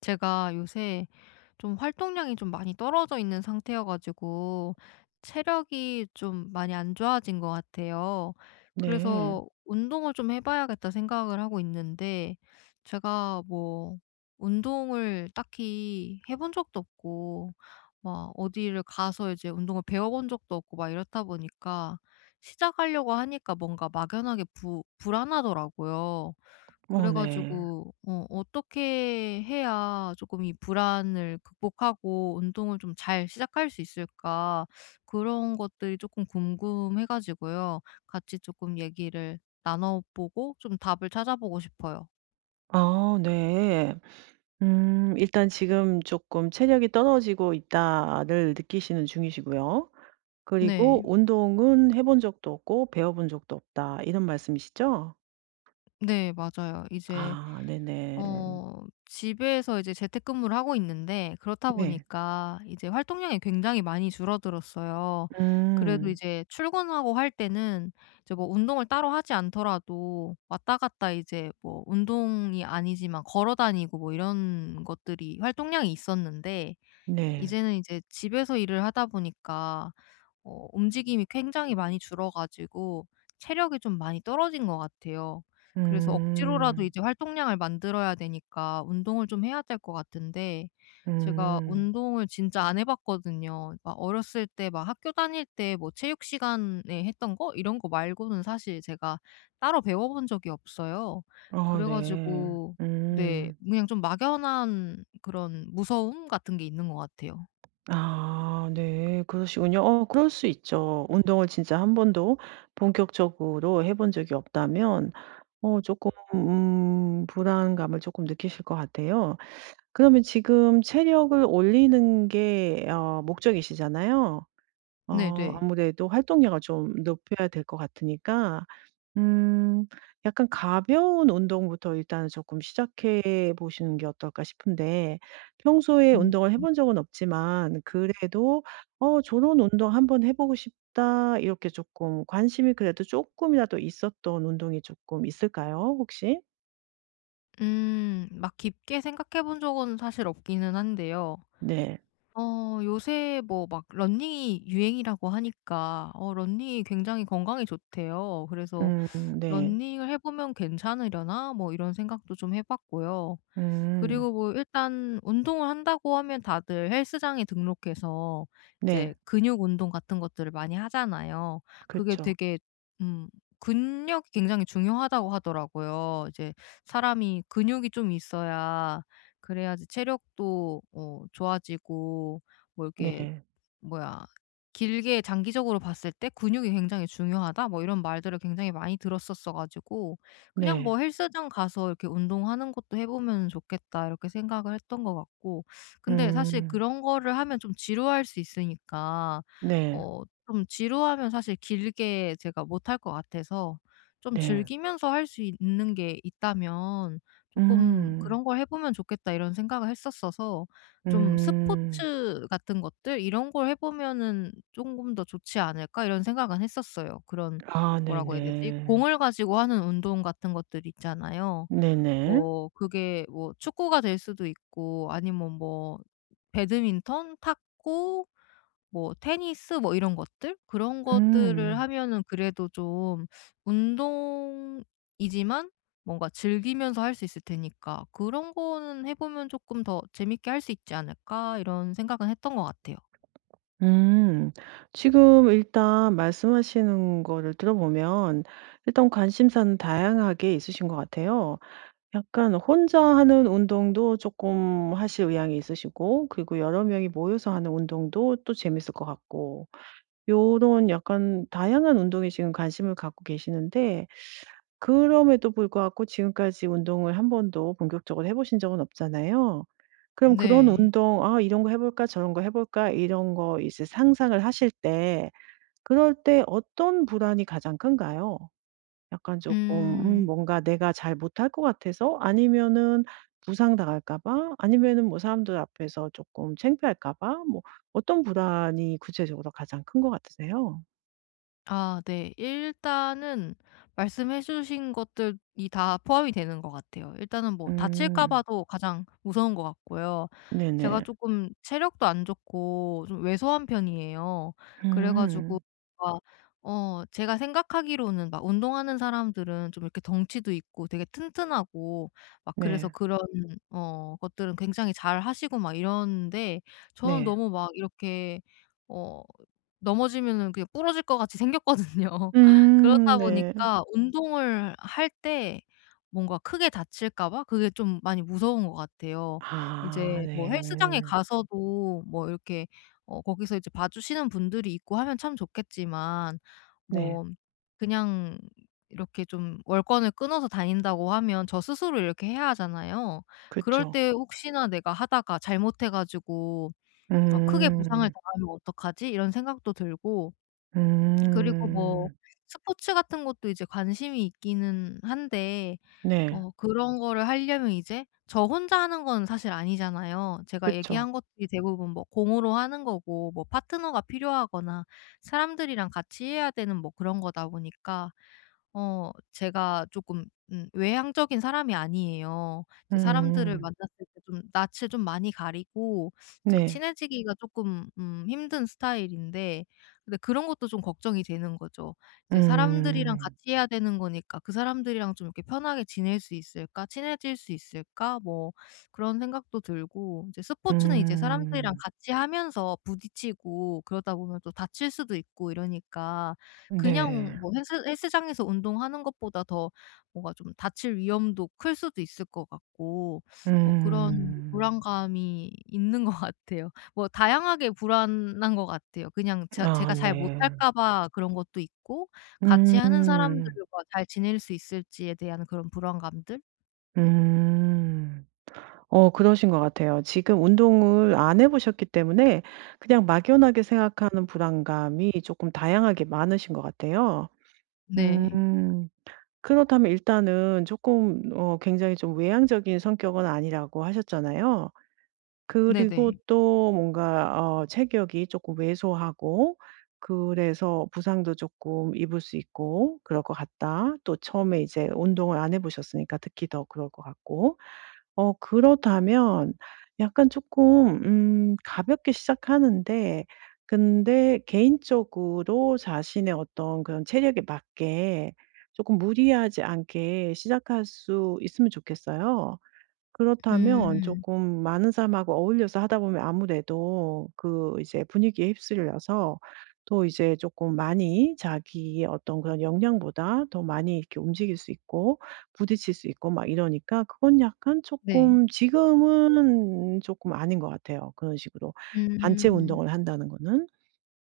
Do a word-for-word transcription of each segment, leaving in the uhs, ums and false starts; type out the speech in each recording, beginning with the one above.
제가 요새 좀 활동량이 좀 많이 떨어져 있는 상태여 가지고 체력이 좀 많이 안 좋아진 것 같아요. 네. 그래서 '운동을 좀 해 봐야겠다.' 생각을 하고 있는데 제가 뭐 운동을 딱히 해본 적도 없고 막 어디를 가서 이제 운동을 배워 본 적도 없고 막 이렇다 보니까 시작하려고 하니까 뭔가 막연하게 부 불안하더라고요. 어 그래 네. 가지고 어 어떻게 해야 조금 이 불안을 극복하고 운동을 좀 잘 시작할 수 있을까? 그런 것들이 조금 궁금해 가지고요. 같이 조금 얘기를 나눠 보고 좀 답을 찾아보고 싶어요. 아 네. 음 일단 지금 조금 '체력이 떨어지고 있다.'를 느끼시는 중이시고요. 그리고 네. "운동은 해본 적도 없고 배워 본 적도 없다." 이런 말씀이시죠? 네 맞아요. 이제 아 네네. 어 집에서 이제 재택근무를 하고 있는데 그렇다 네. 보니까 이제 활동량이 굉장히 많이 줄어들었어요. 그래도 음. 이제 출근하고 할 때는 이제 뭐 운동을 따로 하지 않더라도 왔다 갔다 이제 뭐 운동이 아니지만 걸어 다니고 뭐 이런 것들이 활동량이 있었는데 네. 이제는 이제 집에서 일을 하다 보니까 어 움직임이 굉장히 많이 줄어 가지고 체력이 좀 많이 떨어진 것 같아요. 그래서 억지로라도 음. 이제 활동량을 만들어야 되니까 운동을 좀 해야 될 것 같은데 제가 음. 운동을 진짜 안 해 봤거든요. 막 어렸을 때 막 학교 다닐 때 뭐 체육 시간에 했던 거 이런 거 말고는 사실 제가 따로 배워 본 적이 없어요. 어 그래 네. 가지고 네, 음. 그냥 좀 막연한 그런 무서움 같은 게 있는 것 같아요. 아 네. 그러시군요. 어 그럴 수 있죠. 운동을 진짜 한 번도 본격적으로 해본 적이 없다면 어 조금 음 불안감을 조금 느끼실 것 같아요. 그러면 지금 체력을 올리는 게 어 목적이시잖아요. 어 네네. 아무래도 활동량을 좀 높여야 될 것 같으니까 음. 약간 가벼운 운동부터 일단은 금 시작해 보시는 게 어떨까 싶은데 평소에 음. 운동을 해본 적은 없지만 그래도 '어 저런 운동 한번 해 보고 싶다.' 이렇게 조금 관심이 그래도 조금이라도 있었던 운동이 조금 있을까요 혹시? 음. 막 깊게 생각해 본 적은 사실 없기는 한데요. 네. 어 요새 뭐 막 러닝이 유행이라고 하니까 어 러닝이 굉장히 건강에 좋대요. 그래서 음 네. '러닝을 해 보면 괜찮으려나?' 뭐 이런 생각도 좀 해 봤고요. 음. 그리고 뭐 일단 운동을 한다고 하면 다들 헬스장에 등록해서 이제 네. 근육 운동 같은 것들을 많이 하잖아요. 그 그게 죠 되게 음 근력이 굉장히 중요하다고 하더라고요. 이제 사람이 근육이 좀 있어야 그래야지 체력도 어 좋아지고 뭐 이렇게, 네. 뭐야, "길게 장기적으로 봤을 때 근육이 굉장히 중요하다." 뭐 이런 말들을 굉장히 많이 들었었어 가지고 그냥 네. 뭐 '헬스장 가서 이렇게 운동하는 것도 해 보면 좋겠다.' 이렇게 생각을 했던 것 같고, 근데 사실 음. 그런 거를 하면 좀 지루할 수 있으니까 네. 어 좀 지루하면 사실 길게 제가 못할 것 같아서 좀 네. 즐기면서 할 수 있는 게 있다면 조금 음. '그런 걸 해 보면 좋겠다.' 이런 생각을 했었어서 좀 음. '스포츠 같은 것들 이런 걸 해 보면은 조금 더 좋지 않을까?' 이런 생각은 했었어요. 그런, 아 뭐라고 해야 되지? 네네. 공을 가지고 하는 운동 같은 것들 있잖아요. 네네. 뭐 그게 뭐 축구가 될 수도 있고 아니면 뭐 배드민턴, 탁구, 뭐 테니스 뭐 이런 것들? 그런 것들을 음. 하면은 그래도 좀 운동이지만 뭔가 즐기면서 할 수 있을 테니까 '그런 거는 해 보면 조금 더 재밌게 할 수 있지 않을까?' 이런 생각은 했던 것 같아요. 음. 지금 일단 말씀하시는 거를 들어보면 일단 관심사는 다양하게 있으신 것 같아요. 약간 혼자 하는 운동도 조금 하실 의향이 있으시고 그리고 여러 명이 모여서 하는 운동도 또 재밌을 것 같고 요런 약간 다양한 운동에 지금 관심을 갖고 계시는데 그럼에도 불구하고 지금까지 운동을 한 번도 본격적으로 해 보신 적은 없잖아요. 그럼 그런 네. 운동 '아 이런 거 해 볼까? 저런 거 해 볼까?' 이런 거 이제 상상을 하실 때 그럴 때 어떤 불안이 가장 큰가요? 약간 조금 음 음. 뭔가 내가 잘 못할 것 같아서? 아니면은 부상당할까 봐? 아니면은 뭐 사람들 앞에서 조금 창피할까 봐? 뭐 어떤 불안이 구체적으로 가장 큰 것 같으세요? 아 네. 일단은 말씀해 주신 것들이 다 포함이 되는 것 같아요. 일단은 뭐 다칠까 음. 봐도 가장 무서운 것 같고요. 제가 네네. 조금 체력도 안 좋고 좀 왜소한 편이에요. 그래 가지고 음. 막 어 제가 생각하기로는 막 운동하는 사람들은 좀 이렇게 덩치도 있고 되게 튼튼하고 막 그래서 네. 그런 어 것들은 굉장히 잘하시고 막 이러는데 저는 네. 너무 막 이렇게 어 넘어지면은 그냥 부러질 것 같이 생겼거든요. 음 그렇다 네. 보니까 운동을 할 때 뭔가 크게 다칠까 봐 그게 좀 많이 무서운 것 같아요. 이제 아 뭐 헬스장에 네. 가서도 뭐 이렇게 어 거기서 이제 봐주시는 분들이 있고 하면 참 좋겠지만, 네. 뭐 그냥 이렇게 좀 월권을 끊어서 다닌다고 하면 저 스스로 이렇게 해야 하잖아요. 그럴 그쵸. 때 혹시나 내가 하다가 잘못해 가지고 어 '크게 부상을 음. 당하면 어떡하지?' 이런 생각도 들고, 그리고 뭐 음. 스포츠 같은 것도 이제 관심이 있기는 한데 네. 어 그런 거를 하려면 이제 저 혼자 하는 건 사실 아니잖아요. 제가 그쵸. 얘기한 것들이 대부분 뭐 공으로 하는 거고 뭐 파트너가 필요하거나 사람들이랑 같이 해야 되는 뭐 그런 거다 보니까 어 제가 조금 음 외향적인 사람이 아니에요. 이제 사람들을 음. 만났을 때 좀 낯을 좀 많이 가리고 이제 네. 친해지기가 조금 음 힘든 스타일인데, 근데 그런 것도 좀 걱정이 되는 거죠. 이제 사람들이랑 음. 같이 해야 되는 거니까 '그 사람들이랑 좀 이렇게 편하게 지낼 수 있을까? 친해질 수 있을까?' 뭐 그런 생각도 들고, 이제 스포츠는 이제 사람들이랑 음. 같이 하면서 부딪히고 그러다 보면 또 다칠 수도 있고 이러니까 그냥 네. 뭐 헬스 헬스장에서 운동하는 것보다 더 뭔가 좀 다칠 위험도 클 수도 있을 것 같고 뭐 그런 음. 불안감이 있는 것 같아요. 뭐 다양하게 불안한 것 같아요. 그냥 제 아 제가 잘 네. 못할까 봐 그런 것도 있고, 같이 하는 음. 사람들과 잘 지낼 수 있을지에 대한 그런 불안감들? 음. 어 그러신 것 같아요. 지금 운동을 안 해 보셨기 때문에 그냥 막연하게 생각하는 불안감이 쪼끔 다양하게 많으신 것 같아요. 음. 네. 그렇다면 일단은 조금 어 굉장히 좀 외향적인 성격은 아니라고 하셨잖아요. 그리고 네네. 또 뭔가 어 체격이 조금 왜소하고 그래서 부상도 조금 입을 수 있고 그럴 것 같다. 또 처음에 이제 운동을 안 해 보셨으니까 특히 더 그럴 것 같고. 어 그렇다면 약간 조금 음 가볍게 시작하는데 근데 개인적으로 자신의 어떤 그런 체력에 맞게 조금 무리하지 않게 시작할 수 있으면 좋겠어요. 그렇다면 음. 조금 많은 사람하고 어울려서 하다 보면 아무래도 그 이제 분위기에 휩쓸려서 또 이제 조금 많이 자기의 어떤 그런 역량보다 더 많이 이렇게 움직일 수 있고 부딪힐 수 있고 막 이러니까 그건 약간 네. 조금 지금은 조금 아닌 것 같아요, 그런 식으로 단체 음. 운동을 한다는 거는.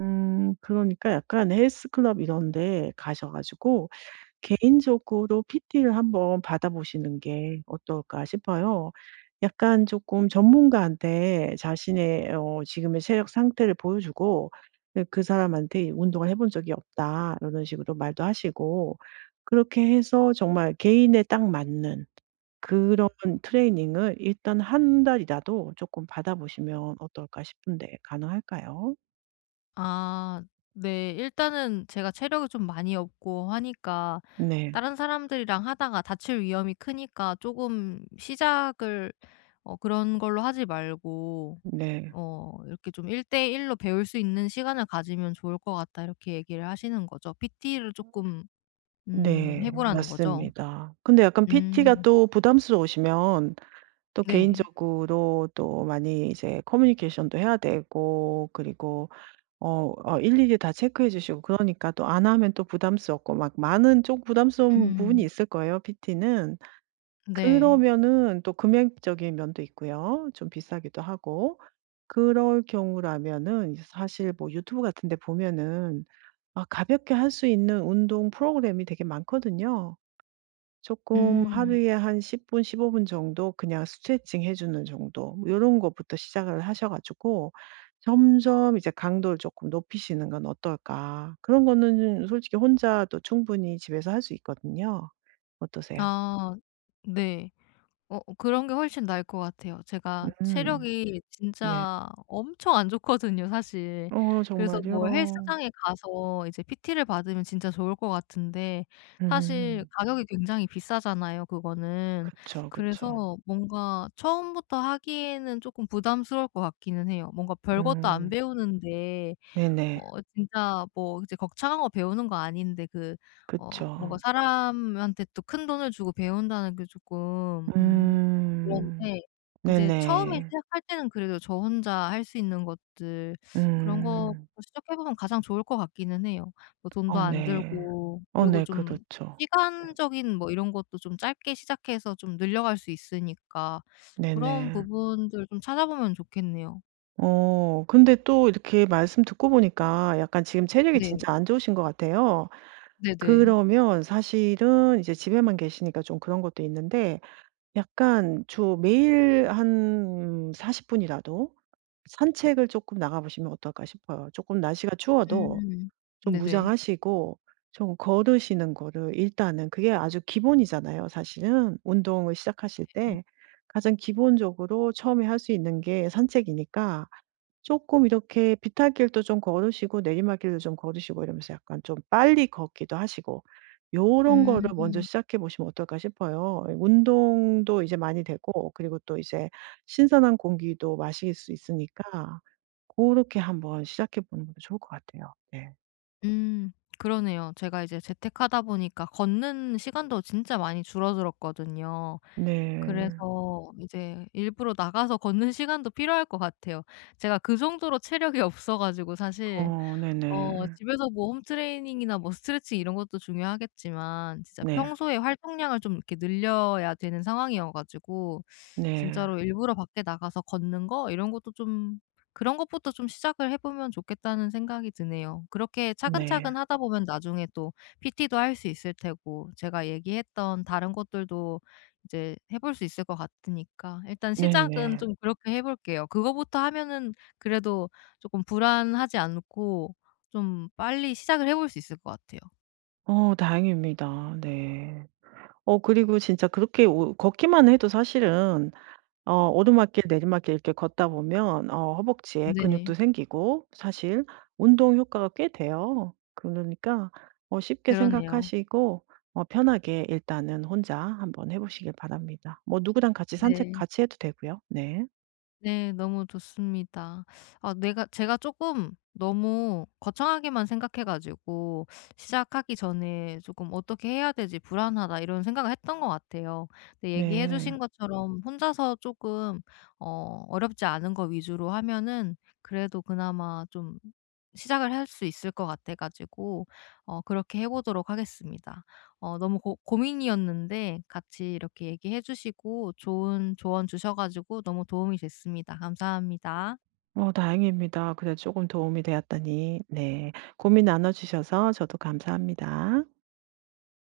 음 그러니까 약간 헬스클럽 이런 데 가셔 가지고 개인적으로 피티를 한번 받아보시는 게 어떨까 싶어요. 약간 조금 전문가한테 자신의 어 지금의 체력 상태를 보여주고 네, 그 사람한테 "운동을 해본 적이 없다." 이런 식으로 말도 하시고 그렇게 해서 정말 개인에 딱 맞는 그런 트레이닝을 일단 한 달이라도 조금 받아보시면 어떨까 싶은데 가능할까요? 아 네. 일단은 제가 체력이 좀 많이 없고 하니까 네. 다른 사람들이랑 하다가 다칠 위험이 크니까 조금 시작을 어 그런 걸로 하지 말고 네. 어 이렇게 좀 일대일로 배울 수 있는 시간을 가지면 좋을 것 같다, 이렇게 얘기를 하시는 거죠. 피티를 조금 음 해 네. 보라는 거죠? 맞습니다. 근데 약간 피티가 음. 또 부담스러우시면 또 네. 개인적으로 또 많이 이제 커뮤니케이션도 해야 되고 그리고 어 어 일일이 다 체크해 주시고 그러니까 또 안 하면 또 부담스럽고 막 많은 좀 부담스러운 부분이 음. 있을 거예요, 피티는. 네. 그러면은 또 금액적인 면도 있고요. 좀 비싸기도 하고. 그럴 경우라면은 이제 사실 뭐 유튜브 같은 데 보면은 아 가볍게 할 수 있는 운동 프로그램이 되게 많거든요. 조금 음. 하루에 한 십 분 십오 분 정도 그냥 스트레칭 해 주는 정도 뭐 요런 것부터 시작을 하셔 가지고 점점 이제 '강도를 조금 높이시는 건 어떨까.' 그런 거는 솔직히 혼자도 충분히 집에서 할 수 있거든요. 어떠세요? 아 네. 어 그런 게 훨씬 나을 것 같아요. 제가 음. 체력이 네. 진짜 엄청 안 좋거든요, 사실. 어 그래서 정말요? 뭐 헬스장에 가서 이제 피티를 받으면 진짜 좋을 것 같은데, 사실 음. 가격이 굉장히 비싸잖아요 그거는. 그쵸, 그쵸. 그래서 뭔가 처음부터 하기에는 쪼끔 부담스러울 것 같기는 해요. 뭔가 별것도 안 음. 배우는데 네네. 어 진짜 뭐 이제 거창한 거 배우는 거 아닌데, 그 어 뭔가 그쵸. 사람한테 또 큰돈을 주고 배운다는 게 조금 음 음. 그런데, 이제 처음에 네네. 시작할 때는 그래도 저 혼자 할 수 있는 것들, 그런 거부터 음. 시작해 보면 가장 좋을 것 같기는 해요. 뭐 돈도 어 안 네. 들고, 어 그리고 네. 좀 그렇죠. 시간적인 뭐 이런 것도 좀 짧게 시작해서 좀 늘려갈 수 있으니까 그런 네네. 부분들 좀 찾아보면 좋겠네요. 어 근데 또 이렇게 말씀 듣고 보니까 약간 지금 체력이 네. 진짜 안 좋으신 것 같아요. 네네. 그러면 사실은 이제 집에만 계시니까 좀 그런 것도 있는데 약간 주 매일 한 40 분이라도 산책을 쪼끔 나가 보시면 어떨까 싶어요. 쪼끔 날씨가 추워도 음. 좀 네네. 무장하시고 좀 걸으시는 거를 일단은 그게 아주 기본이잖아요 사실은. 운동을 시작하실 네. 때 가장 기본적으로 처음에 할 수 있는 게 산책이니까 조금 이렇게 비탈길도 좀 걸으시고 내리막길도 좀 걸으시고 이러면서 약간 좀 빨리 걷기도 하시고 요런 거를 먼저 음. 시작해 보시면 어떨까 싶어요. 운동도 이제 많이 되고 그리고 또 이제 신선한 공기도 마실 수 있으니까 그렇게 한번 시작해 보는 것도 좋을 것 같아요. 네. 음. 그러네요. 제가 이제 재택하다 보니까 걷는 시간도 진짜 많이 줄어들었거든요. 네. 그래서 이제 일부러 나가서 걷는 시간도 필요할 것 같아요. 제가 그 정도로 체력이 없어 가지고 사실 어 네네. 어 집에서 뭐 홈 트레이닝이나 뭐 스트레칭 이런 것도 중요하겠지만 진짜 네. 평소에 활동량을 좀 이렇게 늘려야 되는 상황이어 가지고 네. 진짜로 일부러 밖에 나가서 걷는 거 이런 것도 좀, 그런 것부터 좀 시작을 해 보면 좋겠다는 생각이 드네요. 그렇게 어, 네. 차근차근 하다 보면 나중에 또 피티도 할 수 있을 테고 제가 얘기했던 다른 것들도 이제 해볼 수 있을 것 같으니까 일단 시작은 네네. 좀 그렇게 해 볼게요. 그거부터 하면은 그래도 쪼끔 불안하지 않고 좀 빨리 시작을 해볼 수 있을 것 같아요. 어 다행입니다. 네. 어 그리고 진짜 그렇게 오 걷기만 해도 사실은 어 오르막길 내리막길 이렇게 걷다 보면 어 허벅지에 네. 근육도 생기고 사실 운동 효과가 꽤 돼요. 그러니까 어 쉽게 그러네요. 생각하시고 어 편하게 일단은 혼자 한번 해 보시길 바랍니다. 뭐 누구랑 같이 산책 네. 같이 해도 되고요. 네. 네. 너무 좋습니다. 아 내가 제가 쪼끔 너무 거창하게만 생각해 가지고 시작하기 전에 조금 '어떻게 해야 되지? 불안하다.' 이런 생각을 했던 것 같아요. 근데 얘기해 네. 주신 것처럼 혼자서 쪼끔 어 어렵지 않은 거 위주로 하면은 그래도 그나마 좀 시작을 할 수 있을 것 같아 가지고 어 그렇게 해 보도록 하겠습니다. 어 너무 고 고민이었는데 같이 이렇게 얘기해 주시고 좋은 조언 주셔 가지고 너무 도움이 됐습니다. 감사합니다. 어 다행입니다. 그래도 금 도움이 되었다니. 네. 고민 나눠 주셔서 저도 감사합니다.